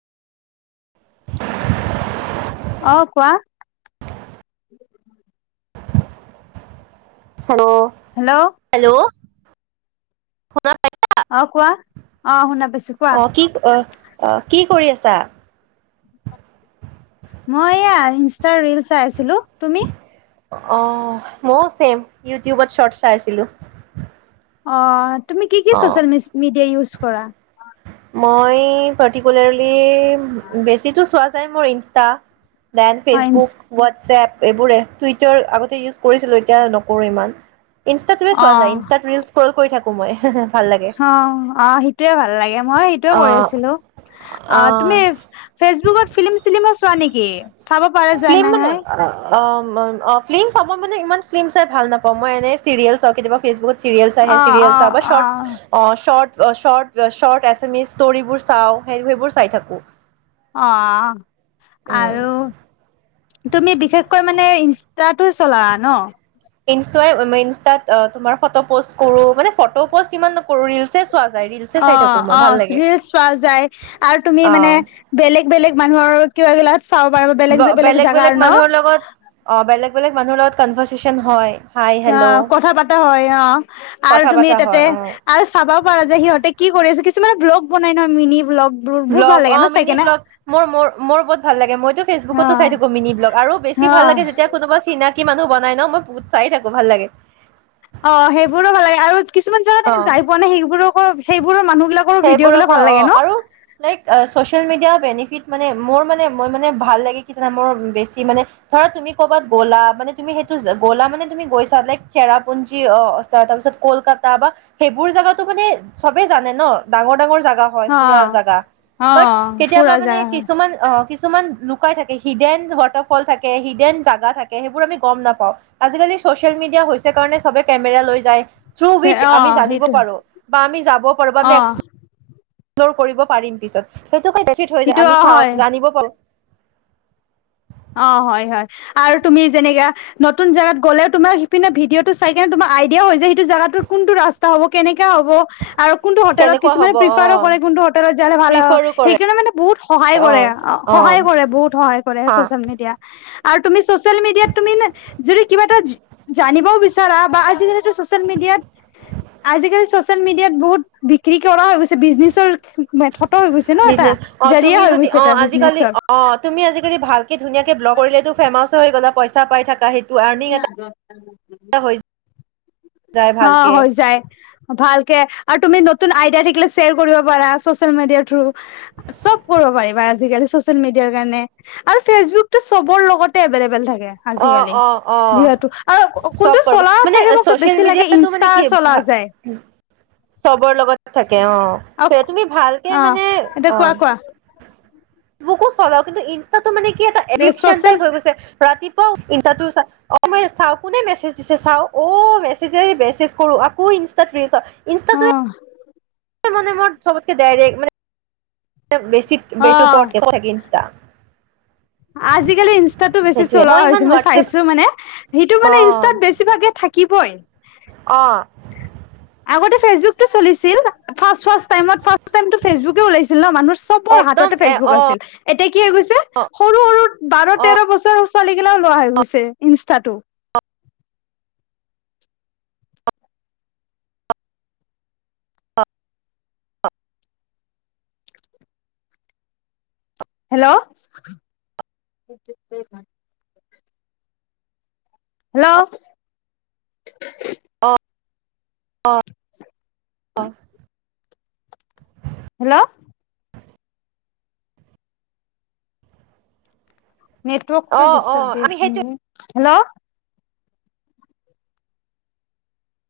আহ কোৱা hello hello hello [unintelligible] অ কোৱা অ শুনা পাইছো কোৱা অ কি অ কি কৰি আছে। চা মই এয়া ইনষ্টাৰ ৰিল চাই আছিলো। তুমি অ মইও চছেম ইউটিউবত শৰ্ট চাইছিলো। অ তুমি কি-কি ছচিয়েল মিডিয়া ইউজ কৰা মই পাৰ্টিকুলাৰলি [unintelligible] বেছিটো ছোৱা এটাই মোৰ ইনষ্টা দেন অ ফেচবুক ৱাটছএপ এইবোৰে টুইটাৰ আগতে ইউজ কৰিছিলোঁ এতিয়া নকৰো ইমান ইনষ্টা তে অ চোৱা যায় ইনষ্টাত কৰি কৰি থাকো সময় হে অ অ সেইটোৱে ভাল। ভাল লাগে মই সেইটো অ কৰি আছিলো। অ তুমি ফেচবুকত ফিল্ম চিলিম চোৱা নেকি? চাব পাৰা যায় নহয় অ অ ফিল্ম চাব মই মানে ইমান ফিল্ম চাই ভাল নাপাওঁ মই এনে চিৰিয়েল চাওঁ কেতিয়াবা ফেচবুকত চিৰিয়েলছ আহে অ অ চিৰিয়েলছ বা অ শৰ্ট অ শৰ্ট শট-শৰ্ট এছ এম ইছ ষ্টৰিবোৰ চাওঁ সেই সেইবোৰ চাই থাকো। অ আৰু তুমি বিশেষকৈ মানে ইনষ্টাটো চলা ন? ইনষ্টই ইনষ্টাত তোমাৰ ফট পষ্ট কৰো মানে ফট পষ্ট ইমান নকৰো ৰিলছ। অ-অ ৰিলচ পোৱা যায় আৰু তুমি মানে অ' বেলেগ-বেলেগ মানুহৰ কিবা গলা বেলেগ-বেলেগ মানুহৰ লগত অ বেলেগ-বেলেগ মানুহৰ লগত কনভাৰ্চচন হয়। হাই অ হেল্ল' কথা পাতা হয় অ আৰু কথা তুমি পতা তাতে হয় অ' আৰু চাবাও পাৰা যে সিহঁতে কি কৰি আছ কি? কিছুমান ব্লগ বনাই নহ মিনিব্লগ। ব্লগ অ মিনি ব্লগ মোৰোৰ মোৰ বহুত ভাল লাগে মইতো অ ফেচবুকতো চাই থাকো মিনি ব্লগ আৰু বেছি অ ভাল লাগে যেতিয়া কোনোবা চিনাকি কি মানুহ বনাই ন মই বহুত চাই থাকো ভাল লাগে। অ সেইবোৰো ভাল লাগে আৰু কিছুমান জেগাত আমি অ যাই পোৱা নাই সেইবোৰক সেইবোৰৰ পৰা অ লাগে ন আৰু লাইক চচিয়েল মিডিয়া বেনিফিট মানে মোৰ মানে মই মানে ভাল লাগে কিছু মোৰ বেছি মানে ধৰা তুমি ক'বাত গ'লা মানে তুমি সেইটো গ'লা মানে তুমি গৈছা ল চেৰাপুঞ্জী অ আছা তাৰপিছত কলকাতা বা সেইবোৰ জেগাতো মানে চবেই জানে ন ডাঙৰ ডাঙৰ জাগা। হয় অ ফুৰা জেগা অ বাট কেতিয়াবা ফুৰা মানে জাগা কিছুমান অ কিছুমান লুকাই থাকে হিডেন ৱাটাৰফল থাকে হিডেন জাগা থাকে সেইবোৰ আমি গম নাপাও আজিকালি চচিয়েল মিডিয়া হৈছে কাৰণে কেমেৰা লৈ যায়। থ্ৰু হয় উইচ অ আমি জানিব সেইটো পাৰো। আমি যাব পাৰিব অ আমি একস [unintelligible] কৰিব পাৰিম পিছত। সেইটোকে ডেফিট হৈ সেইটো যায় অ আমি চাওঁ হয় জানিব পাৰো। অ হয় হয় আৰু তুমি যেনেকাে নতুন জেগাত গ'লে তোমাৰ সিপিনে ভিডিঅ'টো চাই কেনে তোমাৰ আইডিয়াও হৈছে সেইটো জেগাাটো কোনটো ৰাস্তা হ'ব কেনেক হ'ব আৰু কোনটো হোটেলত কেনেকুৱা কিছুমানে হ'ব অ প্ৰিফাৰ ও কৰে কোনটো হোটেলত যালে ভাল হয় প্ৰিফাৰো কৰে সেইকাৰণে মানে বহুত সহায় অ কৰে অ সহায় কৰে বহুত সহায় কৰে। হা জমি দিয়া। আৰু তুমি চচিয়েল মিডিয়াত তুমি যদি কিবা এটা জানিবও বিচাৰা বা আজিকালিটো চচিয়েল মিডিয়াত আজিকালি চচিয়েল মিডিয়াত বহুত বিক্ৰী কৰা হৈ বিজনেচৰ থত হৈ গৈছে ন এটা বিজনেছ অ জাৰিয়া তুমি হৈ যদি গৈছে অ এটা আজিকালি বিজনেছৰ। ব্ল কৰিলেটো ফেমাছ ও হয়। পইচা পাই থাকা সেইটো আৰ্নিং ন দ এটা হৈ যায় অঁ ভালকে হৈ যায় ভালকৈ আৰু তুমি নতুন আইয়া থিলেয় কৰিব পাৰা চচ মিয় থব পাৰিবািয়াৰ আৰু অ আজিকালি অ অ যিহেতু আৰু কোনটো চলা আঁ চাগে মোক বেছি লাগে মিডিয়টো মানে ইনষ্টা কি ভ চলা যায় চবৰ লগত তাকে অঁ অ স অ তুমি ভালকৈ মানে এতিয়া অঁ কোৱা কোৱা ফেচবুক চলাও কিন্তু ইনষ্ট মানে কি এটা এ এডিকন চচিয়েল টাইপ হৈ গৈছে ৰাতিপুৱাই ই চা অঁ মই চাওঁ কোনে মেছেজ দিছে চাওঁ অঁ মেছেজ মেছেজ কৰো আকৌ ইনটা হম মানে মোৰ চবতকৈ ডাইৰেক্ট মান বে বেছি অ ওপৰ থাকে মানে ইনচটা আজিকালি ইনষ্টাতটো বেছি সেইটোৱে চলোৱা হৈ ইমান হৈছে মই হোৱাটছএপ চাইছো মানে সেইটো মানে ইনষ্টাত বেছিভাগে থাকিব বই অঁ আগতে ফেচবুকৰ চলাছিল ফেচবুকতো চলছিল ন মানুহ চবৰ একদম হাততে এ ফেচবুক অ আছিল এতিয়া কি হৈ গৈছে অ সৰু সৰু বাৰ অ তেৰ বছৰ ছোৱালীগিলাওঁ লোৱা হৈ গৈছে ইনষ্টাটো হেল্ল' হেল্ল' অঁ অঁ হেল্ল' অ অ নেটৱৰ্কটো অ ডিষ্টাৰ্ব দি আমি আছোি সেইটো হেল্ল'